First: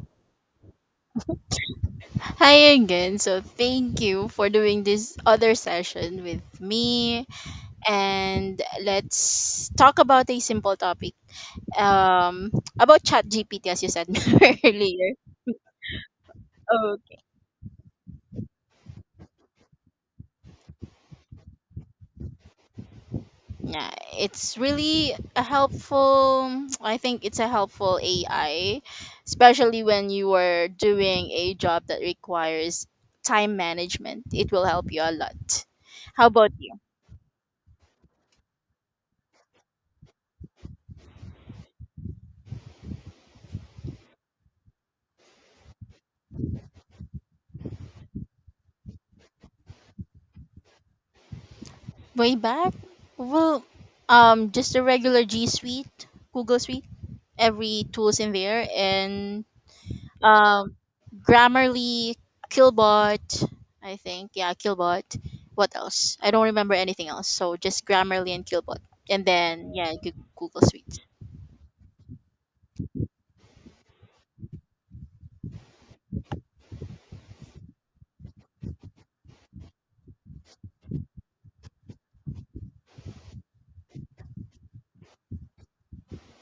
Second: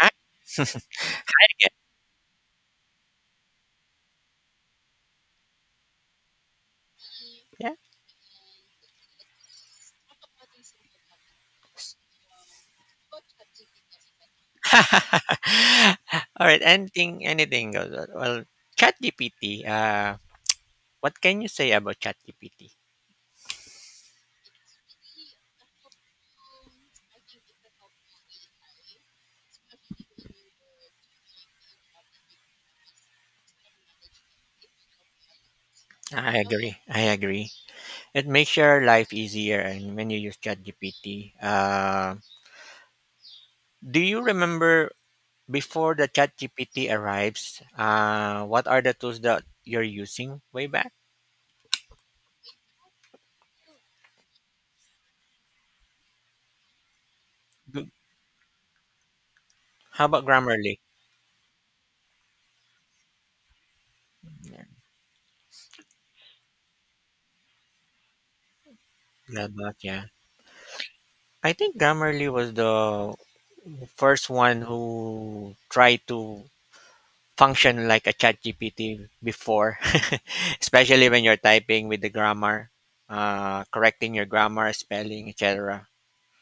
I get, Hi again. So thank you for doing this other session with me. yeah. And let's talk about a simple topic. Um about chat GPT as you said earlier. All right, Okay. anything goes. Well, ChatGPT, uh, what can you say about ChatGPT? Yeah, it's really a helpful I think it's a helpful AI, especially when you are doing a job that requires time management. It will help you a lot. How I about agree. you? I agree. It makes your life easier and when you use ChatGPT. Uh, do you remember before the ChatGPT arrives, uh, what are the tools that you're using way back? Way back? Well, just a regular G Suite, Google Suite, every Do- tools in there, and How about um, Grammarly? Grammarly, Killbot, I think. Yeah, Yeah. Killbot. What else? I don't remember anything else. So just Grammarly and Killbot, and then About, yeah, yeah. Google Suite. I think Grammarly was the first one who tried to function like a ChatGPT before, especially when you're typing with the grammar, correcting your grammar, spelling, etc.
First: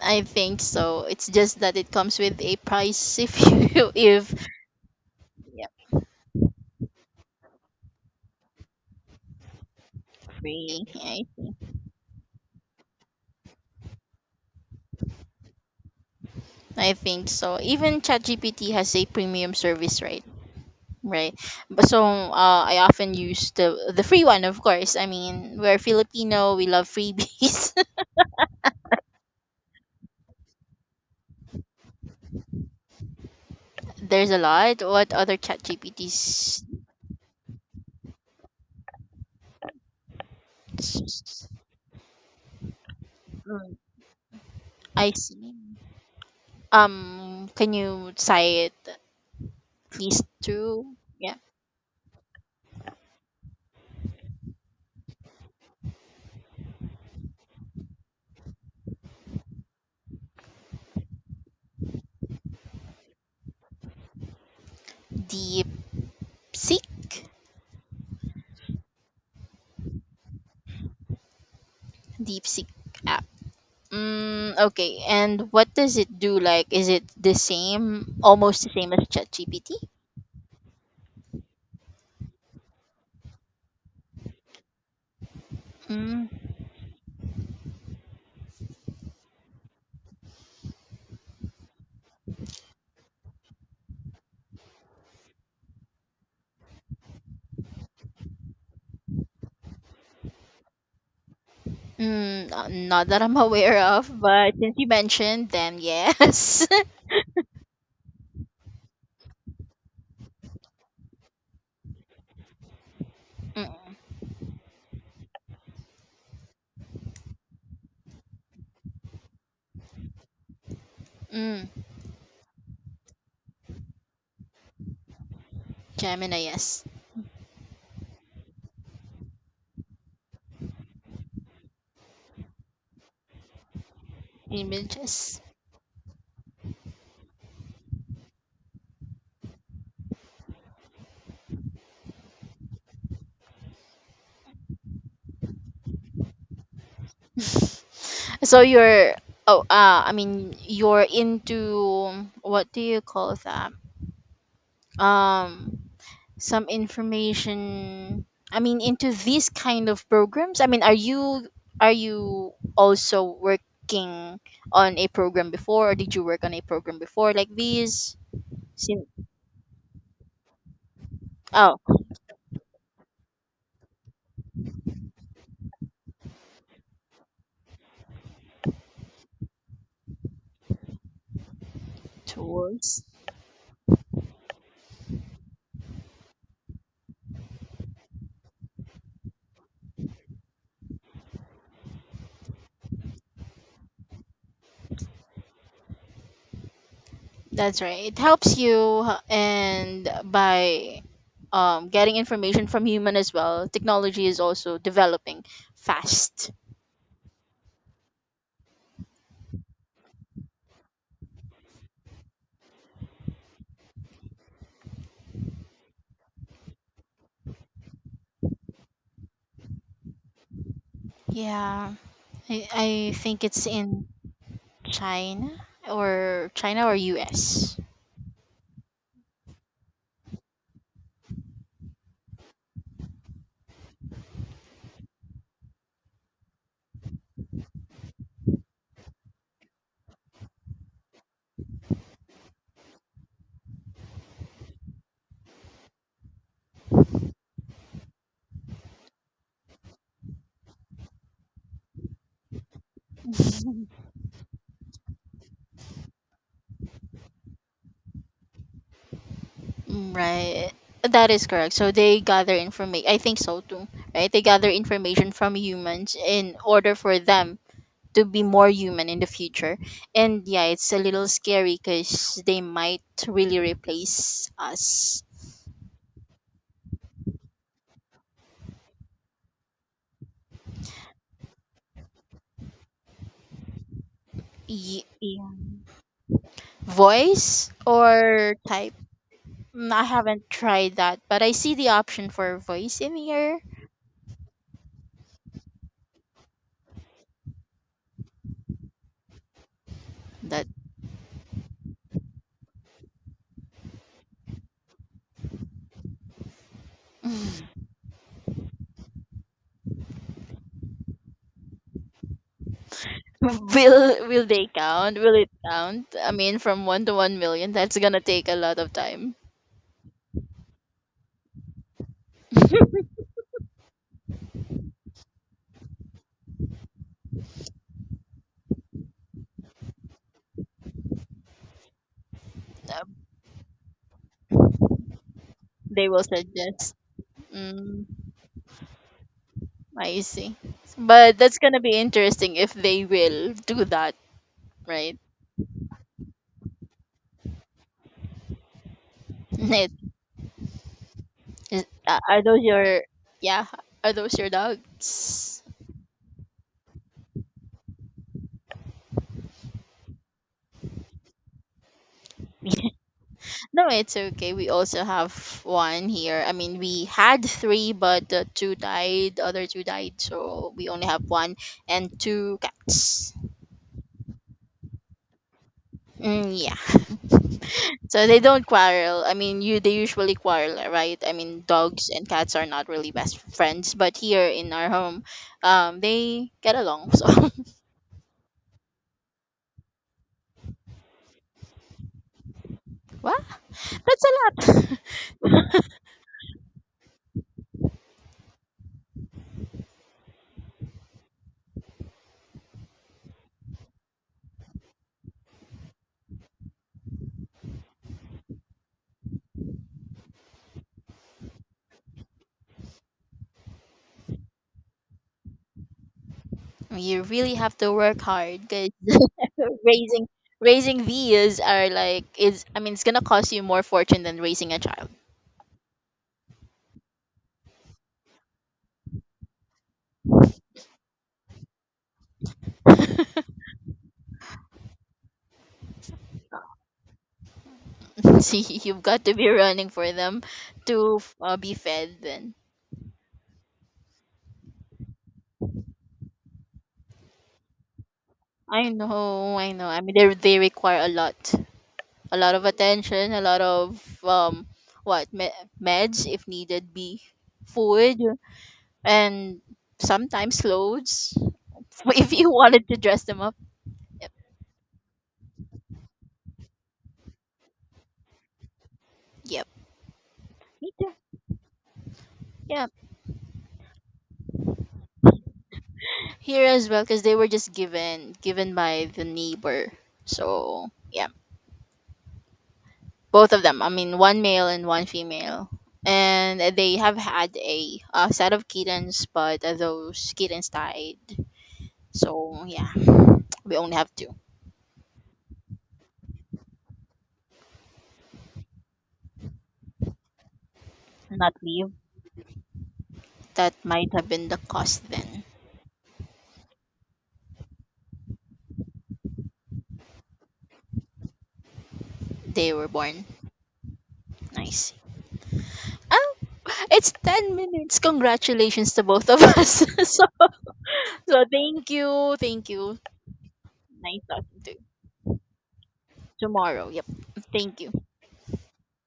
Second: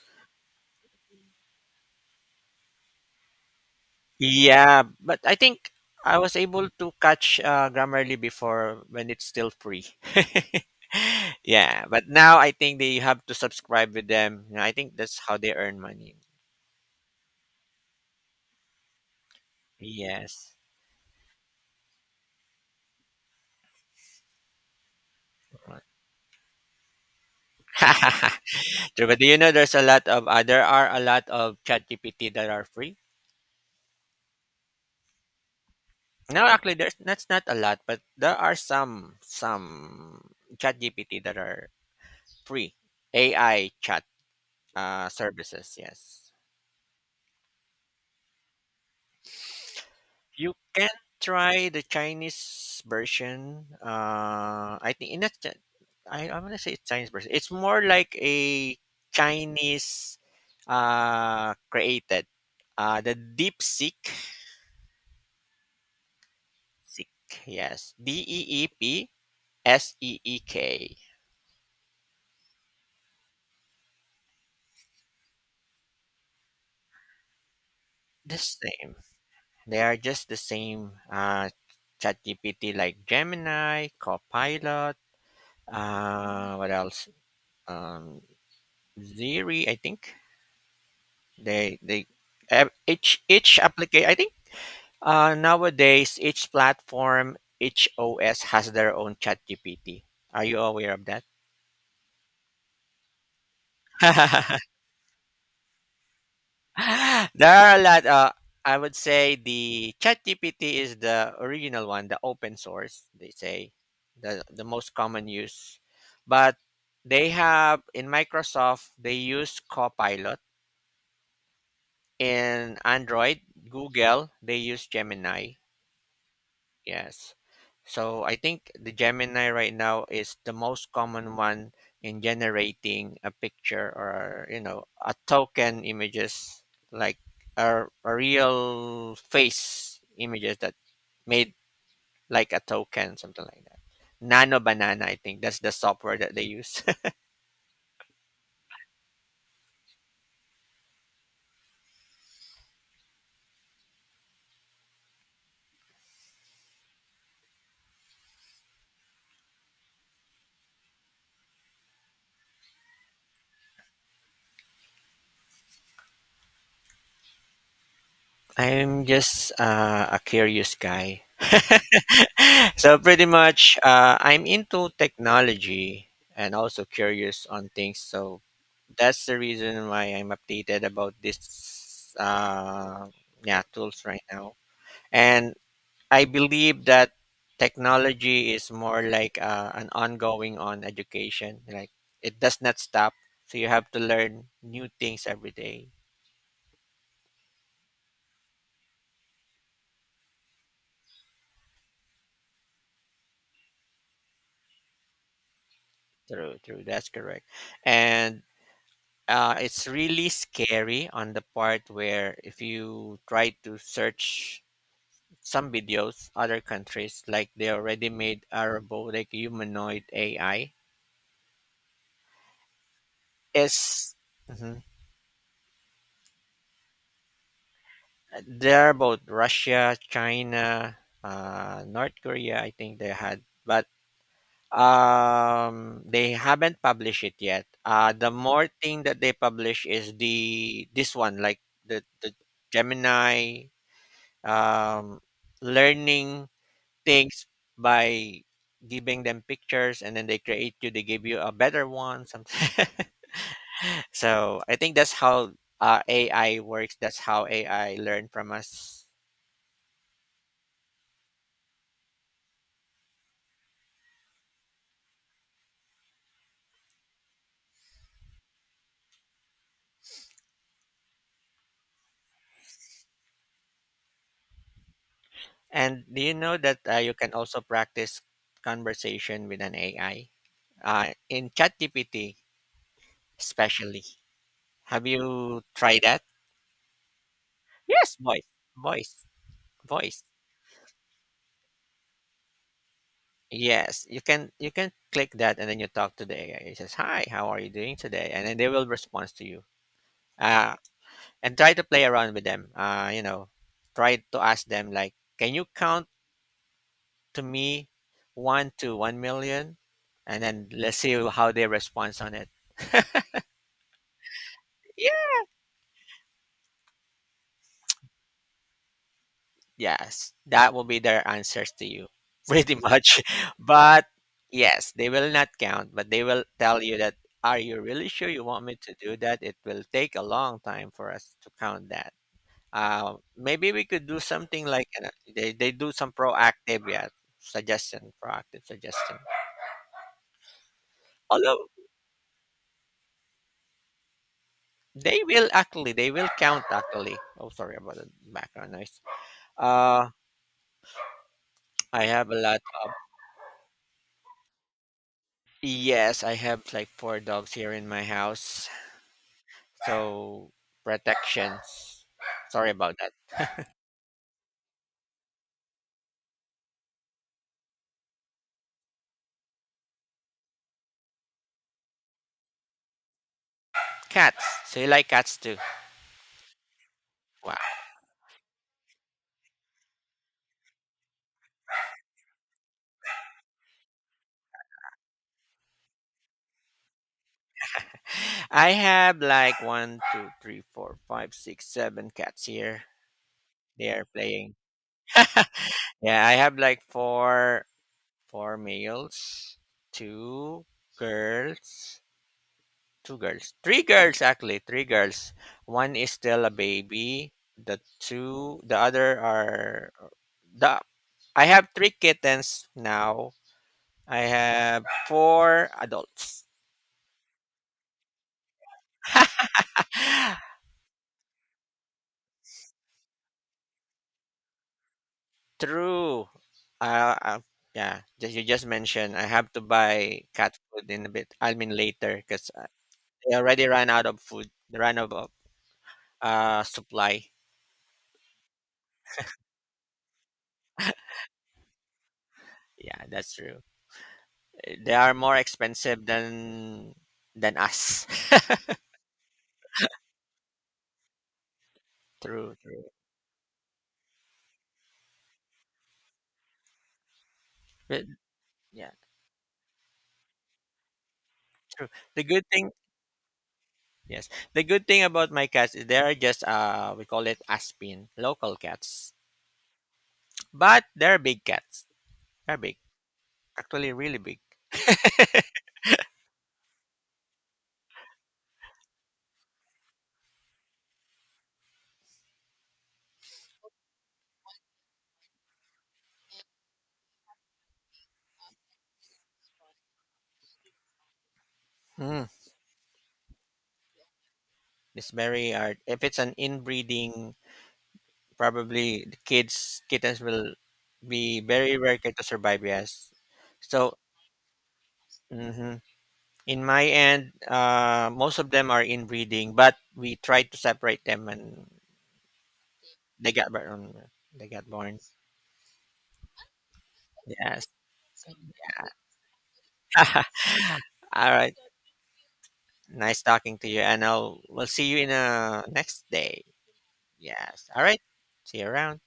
I think so. It's just that it comes with a price if you if Yeah, but I yeah think I was able to catch Grammarly before when it's still free. free. Yeah, but now I think they have to subscribe with them. You know, I think that's how they earn money. I think so. Even ChatGPT has a premium service, right? Yes. Right. But so I often use the free one, of course. I mean, we're Filipino, we love freebies. True, but do you know there's a lot of there are a lot of ChatGPT that are free? There's a lot. What other chat No, GPTs? actually, there's that's not a lot, but there are some chat GPT that are free, AI Mm, chat I see. services. Yes, Can you cite at least you can two? Yeah. try the Chinese version. I think in that, I'm gonna say it's Chinese version. It's more like a Chinese created. The DeepSeek. DeepSeek? Seek, yes, DEEPSEEK. DeepSeek app. Mm, okay. And what does it do? Like, is it the same, The almost the same same. as ChatGPT? They are just the same. ChatGPT like Gemini, Copilot. Hmm. What else? Um, Siri, I think they each application. I think nowadays each platform, each OS has their own ChatGPT. Are you aware of that? Mm, not that I'm aware of, but since you mentioned them, yes. There are a lot. I would say the ChatGPT is the original one, the open source. They mm, say the most common use, but they have, in Microsoft they use Copilot, mm, in Android, Google they use Gemini. Gemini, yes. Yes. So I think the Gemini right now is the most common one in generating a picture or you know a Images. token images like a real face images that made like a token, something like that. Nano Banana, I think that's the software that they use. so you're, oh, I mean, you're into, what do you call that? Um, some information, I mean, into these kind of programs. I mean, are you also working on a program before, or did you work on a program before like these? I'm Sin- just a curious guy. Oh, So pretty much, I'm into technology and also curious on things. So that's the reason why I'm updated about this, tools. Yeah, tools right now. And I believe that technology is more like an ongoing on education. Like it does not stop. So you have to learn new things every day. That's right. It helps you and by getting information from human as well. Technology is also developing fast. True, true. That's correct. And it's really scary on the part where if you try to search some videos, other countries like they already made a robotic humanoid AI. Yeah, I think it's in It's mhm. China China or US. They're both Russia, China, North Korea. I think they had, but they haven't published it yet. The more thing that they publish is the this one, like the Gemini um, learning things by giving them pictures and then they create you they give you a better one something. So I think that's how AI works, that's how AI learn from us. Mm, right. That is correct. So they gather information. I think so too. Right? They gather information from humans in order for them to be more human in the future. And yeah, it's a little scary because they might really replace us. And do you know that you can also practice conversation with an AI in ChatGPT, especially, have Yeah. you tried that? Voice Yes, voice, or type? voice, Mm, I voice. haven't tried that, but I see the option for voice in here. Yes, you can, you can click that and then you talk to the AI, it says hi, how are you doing today, and then they will respond to you. That Uh, and try to play around with them. You know, try to ask them like, can you count to me 1 to 1 million, and then let's see how they respond on it. Will they count? Will Yeah. it count? I mean, from 1 to 1 million, that's gonna take a lot of time. Yes, that will be their answers to you, pretty much. But yes, they will not count, but they will tell you that. Are you really sure you want me to do that? It will take a long time for us to count that. Um, Maybe we could do something like they do They some will proactive, suggest. yeah, Mm, suggestion, proactive suggestion. I see, but that's Although gonna be interesting if they will do that, right? they will actually, they will count actually. Oh, sorry about the background noise. It, Uh, I have a are those lot of, your yeah? Are those your dogs? yes, I have like four dogs here in my house, so protections. Sorry about that. No, it's okay. We also have one here. I mean, we had three, but two died. The other two died, so we only have one and two cats. Cats. So you like cats too? Mm, yeah. Wow. So they don't quarrel. I mean, you they usually quarrel, right? I mean, dogs and cats are not really best friends, but here in our home, they get along. So, I have like one, two, three, four, five, six, seven cats here. what? They are That's playing. a lot. Yeah, I have like four, four males, two girls. Two girls. Three girls actually, three girls. One is still a baby. The two the other are the I have three kittens now. I have four adults. You really have to work hard because raising raising these are like is I mean it's gonna cost you more fortune than raising a child. True. Uh, uh, yeah, just you just mentioned I have to buy cat food in a bit. I mean later because they already ran out of food. They ran out of uh, supply. See, you've got to be running for them to be fed. Then Yeah, that's true. They are more expensive than us. I know, I know. I mean they require a lot True, of true. attention, a lot of what me- meds if needed be, But, food yeah, and sometimes clothes true. The if good you thing, wanted to dress them up. yes, Yep. the good thing about my cats is they are just we call it Aspin, local cats, Yep. but Me too. they're big cats. They're big, Yeah. actually, really big. Here as well because they were just given by the neighbor, so yeah, both of them. I mean, one male and one female, and they have had a set of kittens, but those kittens died, Mm. so yeah. We only have two. It's very hard. If it's an inbreeding, probably the kids kittens will be Not very leave, rare kid to survive. Yes, that so. might have been the cause then. Hmm. In my end, most of them are inbreeding, but we try to separate them, and They were born they got born. They got nice. born. Oh, it's 10 Yeah. minutes. Congratulations to both of us. So, All so right. thank you, thank you. Nice talking to you, and Nice I'll talking we'll to you see you in a next day. tomorrow. Yep, Yes. thank All right. you. See you around.